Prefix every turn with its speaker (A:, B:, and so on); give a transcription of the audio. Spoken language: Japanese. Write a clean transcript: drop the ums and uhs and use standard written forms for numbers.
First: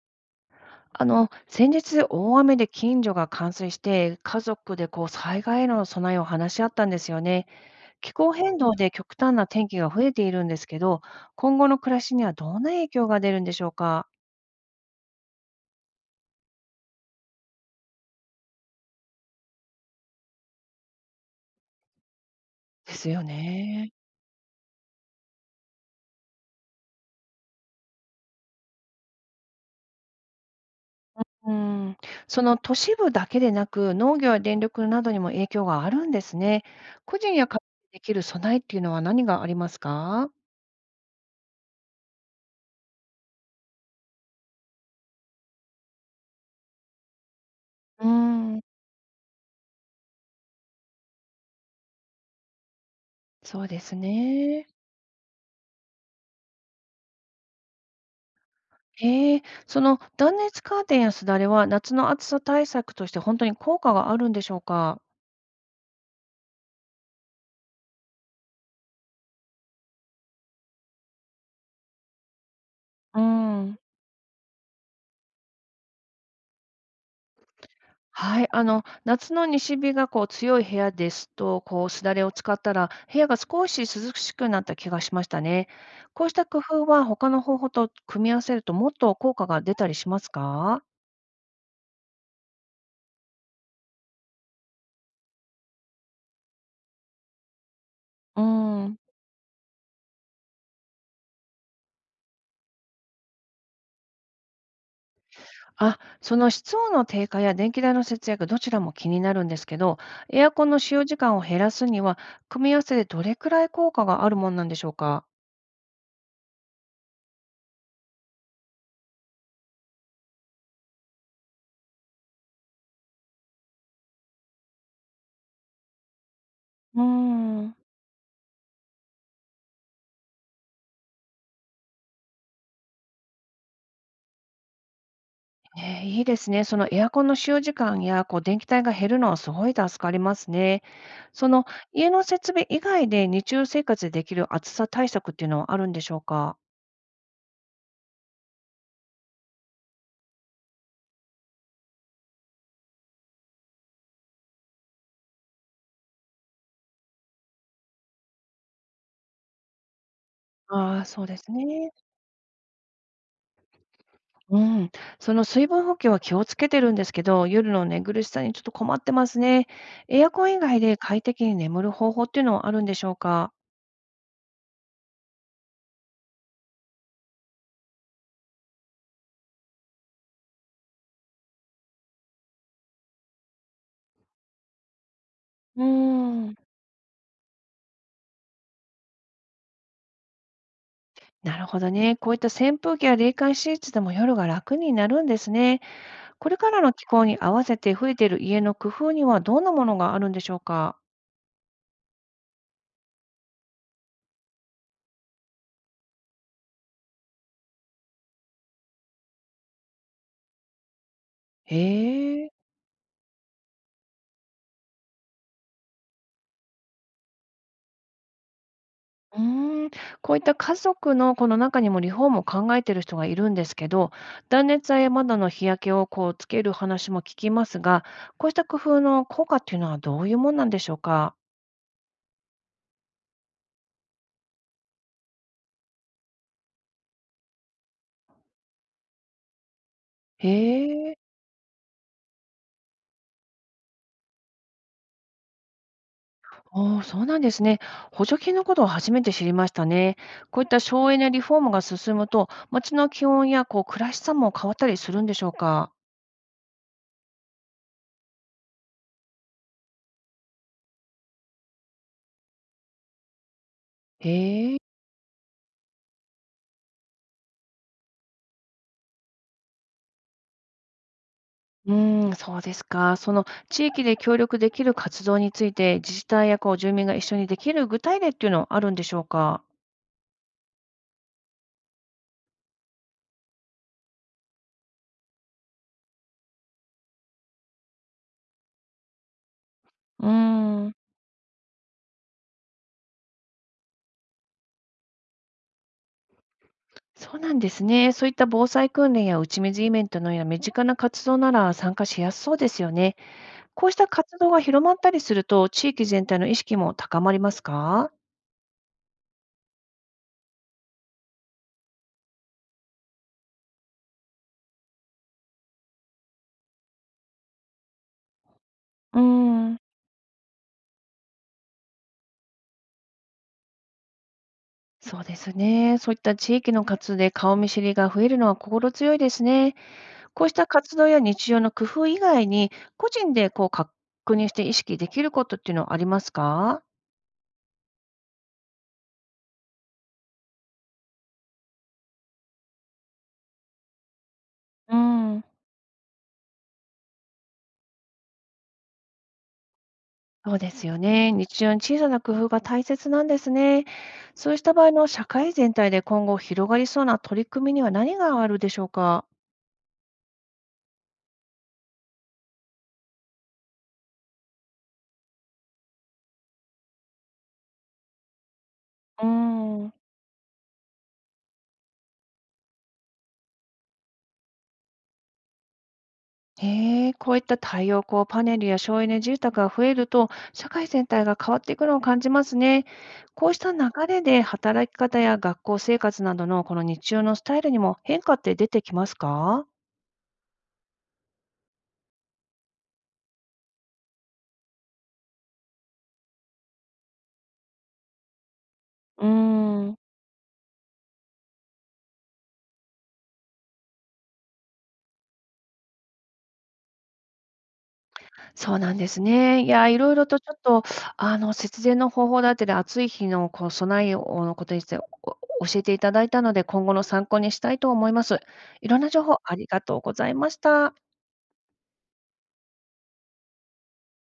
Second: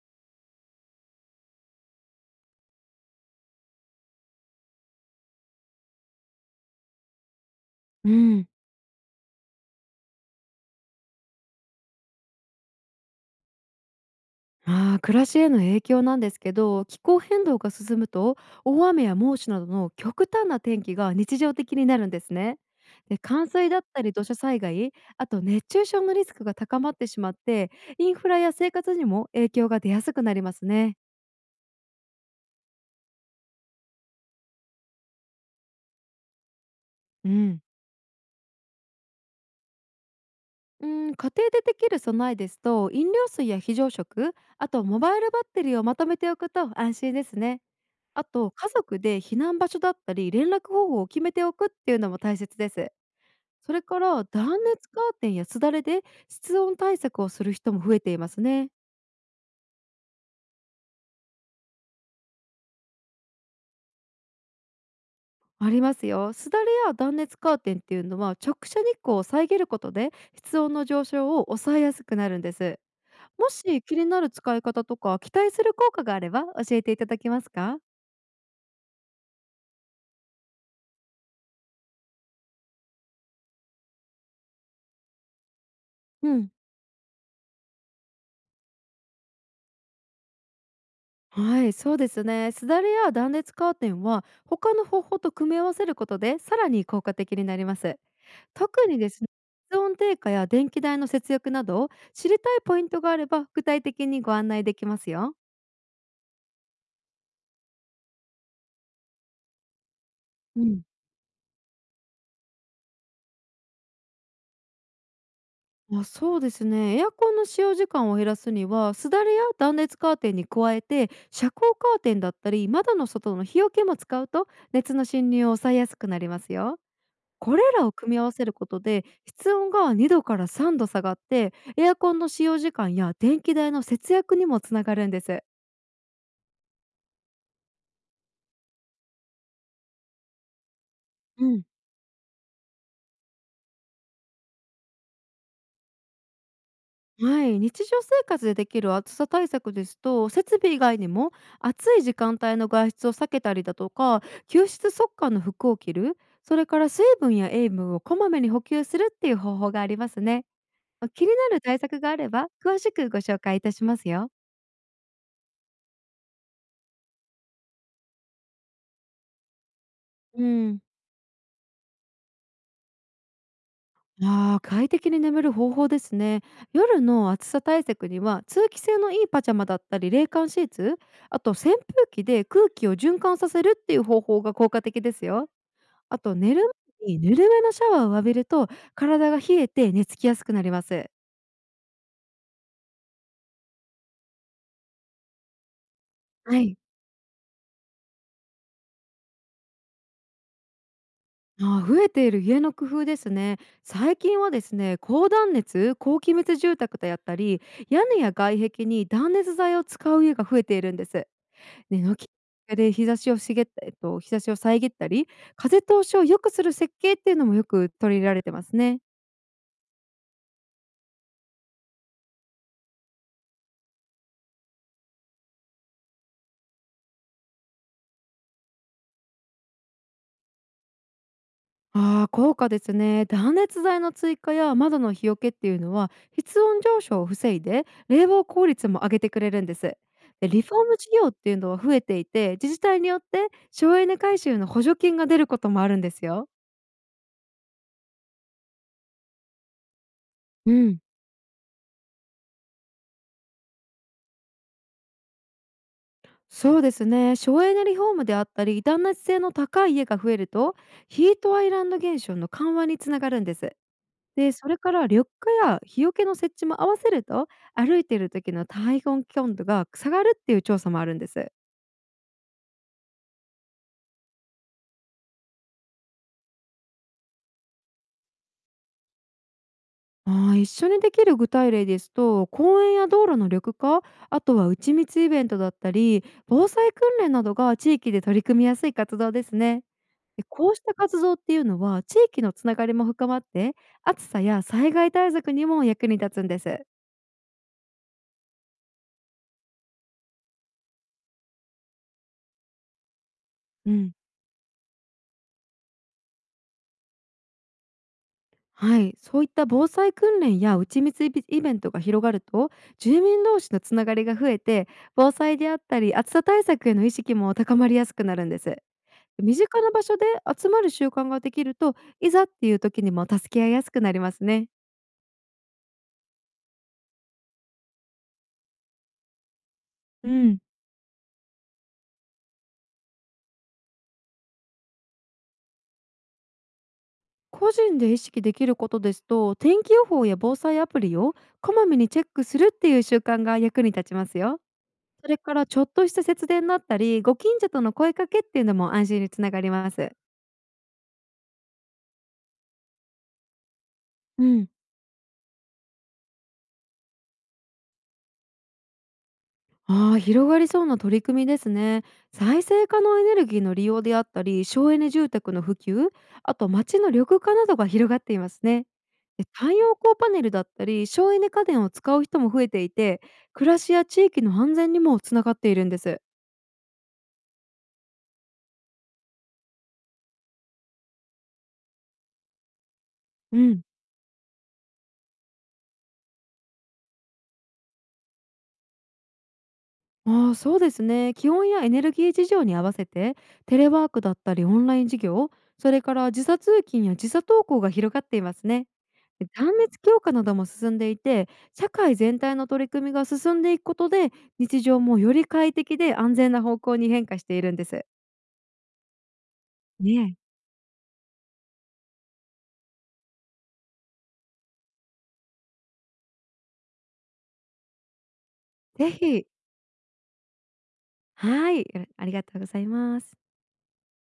A: 先日、大雨で近所が冠水して、家族で災害への備えを話し合ったんですよね。
B: う
A: 気候
B: ん、
A: 変動で極端な天気が増えているんですけど、今後の暮らしにはどんな影響が出るんでしょうか。
B: ああ、暮らしへの影響なんですけど、気候変動が進むと大雨や猛暑などの極端な天気が日常的になるんですね。
A: です
B: で、
A: よ
B: 冠水だっ
A: ね。
B: たり土砂災害、あと熱中症のリスクが高まってしまって、インフラや生活にも影響が出やすくなりますね。
A: うん、その都市部だけでなく、農業や電力などにも影響があるんですね。個
B: う
A: 人や家
B: ん。
A: 族でできる備えっていうのは何がありますか？
B: うん、家庭でできる備えですと飲料水や非常食、あとモバイルバッテリーをまとめておくと安心ですね。
A: う
B: あと
A: ん、
B: 家族で避難場所だったり連絡方法を決めておくっていうのも大切です。
A: そう
B: そ
A: で
B: れ
A: す
B: から断
A: ね。
B: 熱カーテンやすだれで室温対策をする人も増えていますね。
A: へえ、その断熱カーテンやすだれは夏の暑さ対策として本当に効果があるんでしょうか？
B: ありますよ。すだれや断熱カーテンっていうのは直射日光を遮ることで室温の上昇を抑えやすくなるんです。
A: う
B: も
A: ん。
B: し気になる使い方とか期待する効果があれば教えていただけますか。
A: はい、夏の西日が強い部屋ですと、すだれを使ったら部屋が少し涼しくなった気がしましたね。こう
B: う
A: した
B: ん、
A: 工夫は他の方法と組み合わせるともっと効果が出たりしますか？
B: はい、そうですね、すだれや断熱カーテンは他の方法と組み合わせることでさらに効果的になります。
A: う
B: 特
A: ー
B: に
A: ん
B: ですね、室温低下や電気代の節約など知りたいポイントがあれば具体的にご案内できますよ。
A: あ、その室温の低下や電気代の節約、どちらも気になるんですけど、エア
B: う
A: コンの
B: ん。
A: 使用時間を減らすには、組み合わせでどれくらい効果があるもんなんでしょうか？
B: あ、そうですね、エアコンの使用時間を減らすにはすだれや断熱カーテンに加えて、遮光カーテンだったり窓の外の日よけも使うと熱の侵入を抑えやすくなりますよ。
A: うー
B: これ
A: ん。
B: らを組み合わせることで室温が2度から3度下がって、エアコンの使用時間や電気代の節約にもつながるんです。
A: いいですね。そのエアコンの使用時間や、電気代が減るのはすごい助かりますね。その家の設備以外で日常生活でできる暑さ対策っていうのはあるんでしょうか？
B: はい、日常生活でできる暑さ対策ですと、設備以外にも暑い時間帯の外出を避けたりだとか、吸湿速乾の服を着る、それから水分や塩分をこまめに補給するっていう方法がありますね。
A: ああー、
B: まあ気
A: そう
B: に
A: です
B: なる対
A: ね。
B: 策があれば詳しくご紹介いたしますよ。
A: うん、その水分補給は気をつけてるんですけど、夜の寝苦しさにちょっと困ってますね。エア
B: う
A: コン以外
B: ん、
A: で快適に眠る方法っていうのはあるんでしょうか？
B: あー、快適に眠る方法ですね。夜の暑さ対策には通気性のいいパジャマだったり冷感シーツ、あと扇風機で空気を循環させるっていう方法が効果的ですよ。
A: うー
B: あと寝
A: ん、
B: る前にぬるめのシャワーを浴びると、体が冷えて寝つきやすくなります。
A: なるほどね。こういった扇風機や冷感シーツでも夜が楽になるんですね。これ
B: は
A: か
B: い。
A: らの気候に合わせて増えている家の工夫にはどんなものがあるんでしょうか？
B: あー、増えている家の工夫ですね。最近はですね、高断熱、高気密住宅でやったり、屋根や外壁に断熱材を使う家が増えているんです。
A: へ
B: ね、軒
A: え。
B: で日差しを茂った日差しを遮ったり、風通しを良くする設計っていうのもよく取り入れられてますね。
A: うーん、こういった家族のこの中にもリフォームを考えている人がいるんですけど、断熱材や窓の日焼けをつける話も聞きますが、こうした工夫の効果っていうのはどういうもんなんでしょうか？
B: ああ、効果ですね。断熱材の追加や窓の日よけっていうのは室温上昇を防いで冷房効率も上げてくれるんです。
A: へ
B: でリフォーム事
A: え、
B: 業っていうのは増えていて、自治体によって省エネ改修の補助金が出ることもあるんですよ。
A: おーそうなんですね。補助金のことを初めて知りましたね。こういっ
B: う
A: た
B: ん。
A: 省エネリフォームが進むと、街の気温や暮らしさも変わったりするんでしょうか？
B: そうですね、省エネリフォームであったり断熱性の高い家が増えるとヒートアイランド現象の緩和につながるんです。で、そ
A: へえ。
B: れから緑化や日よけの設置も合わせると、歩いている時の体温温度が下がるっていう調査もあるんです。
A: そうですか。その地域で協力できる活動について、自治体や住民が一緒にできる具体例っていうのはあるんでしょうか？
B: ああ、一緒にできる具体例ですと公園や道路の緑化、あとは打ち水イベントだったり防災訓練などが地域で取り組みやすい活動ですね。
A: うー
B: でこうし
A: ん、
B: た活動っていうのは地域のつながりも深まって、暑さや災害対策にも役に立つんです。
A: そうなんですね。そういった防災訓練や打ち水イベントのような身近な活動なら参加しやすそうですよね。こう
B: う
A: した
B: ん、
A: 活動が広まったりすると、地域全体の意識も高まりますか？
B: はい、そういった防災訓練や内密イベントが広がると、住民同士のつながりが増えて、防災であったり暑さ対策への意識も高まりやすくなるんです。
A: うー
B: 身
A: ん、
B: 近な場所で集まる習慣ができるといざっていう時にも助け合いやすくなりますね。
A: そうですね。そういった地域の活動で顔見知りが増えるのは心強いですね。
B: う
A: こうし
B: ん、
A: た活動や日常の工夫以外に、個人で確認して意識できることっていうのはありますか？
B: 個人で意識できることですと天気予報や防災アプリをこまめにチェックするっていう習慣が役に立ちますよ。
A: う
B: それ
A: ん。
B: からちょっとした節電だったりご近所との声かけっていうのも安心につながります。
A: そうですよね。日常の小さな工夫が大切なんですね。
B: う
A: そうし
B: ん、
A: た場合の社会全体で今後広がりそうな取り組みには何があるでしょうか？
B: ああ、広がりそうな取り組みですね。再生可能エネルギーの利用であったり、省エネ住宅の普及、あと町の緑化などが広がっていますね。
A: う
B: で太
A: ん。
B: 陽光パネルだったり、省エネ家電を使う人も増えていて、暮らしや地域の安全にもつながっているんです。
A: へえ、こういった太陽光パネルや省エネ住宅が増えると、社会全体が変わっていくのを感じますね。こうし
B: う
A: た流
B: ん。
A: れで働き方や学校生活などのこの日常のスタイルにも変化って出てきますか？
B: ああ、そうですね。気温やエネルギー事情に合わせて、テレワークだったりオンライン授業、それから時差通勤や時差登校が広がっていますね。
A: うー
B: 断
A: ん、
B: 熱強化なども進んでいて、社会全体の取り組みが進んでいくことで日常もより快適で安全な方向に変化しているんです。
A: そうなんですね。いや、いろ
B: ね
A: いろとち
B: え。
A: ょっと、節電の方法だったり、暑い日の備えをのことについてお教えていただいたので、今後の参考にしたいと思います。いろんな
B: ぜ
A: 情報
B: ひ、
A: ありがとうございました。
B: はい、よろ、ありがとうございます。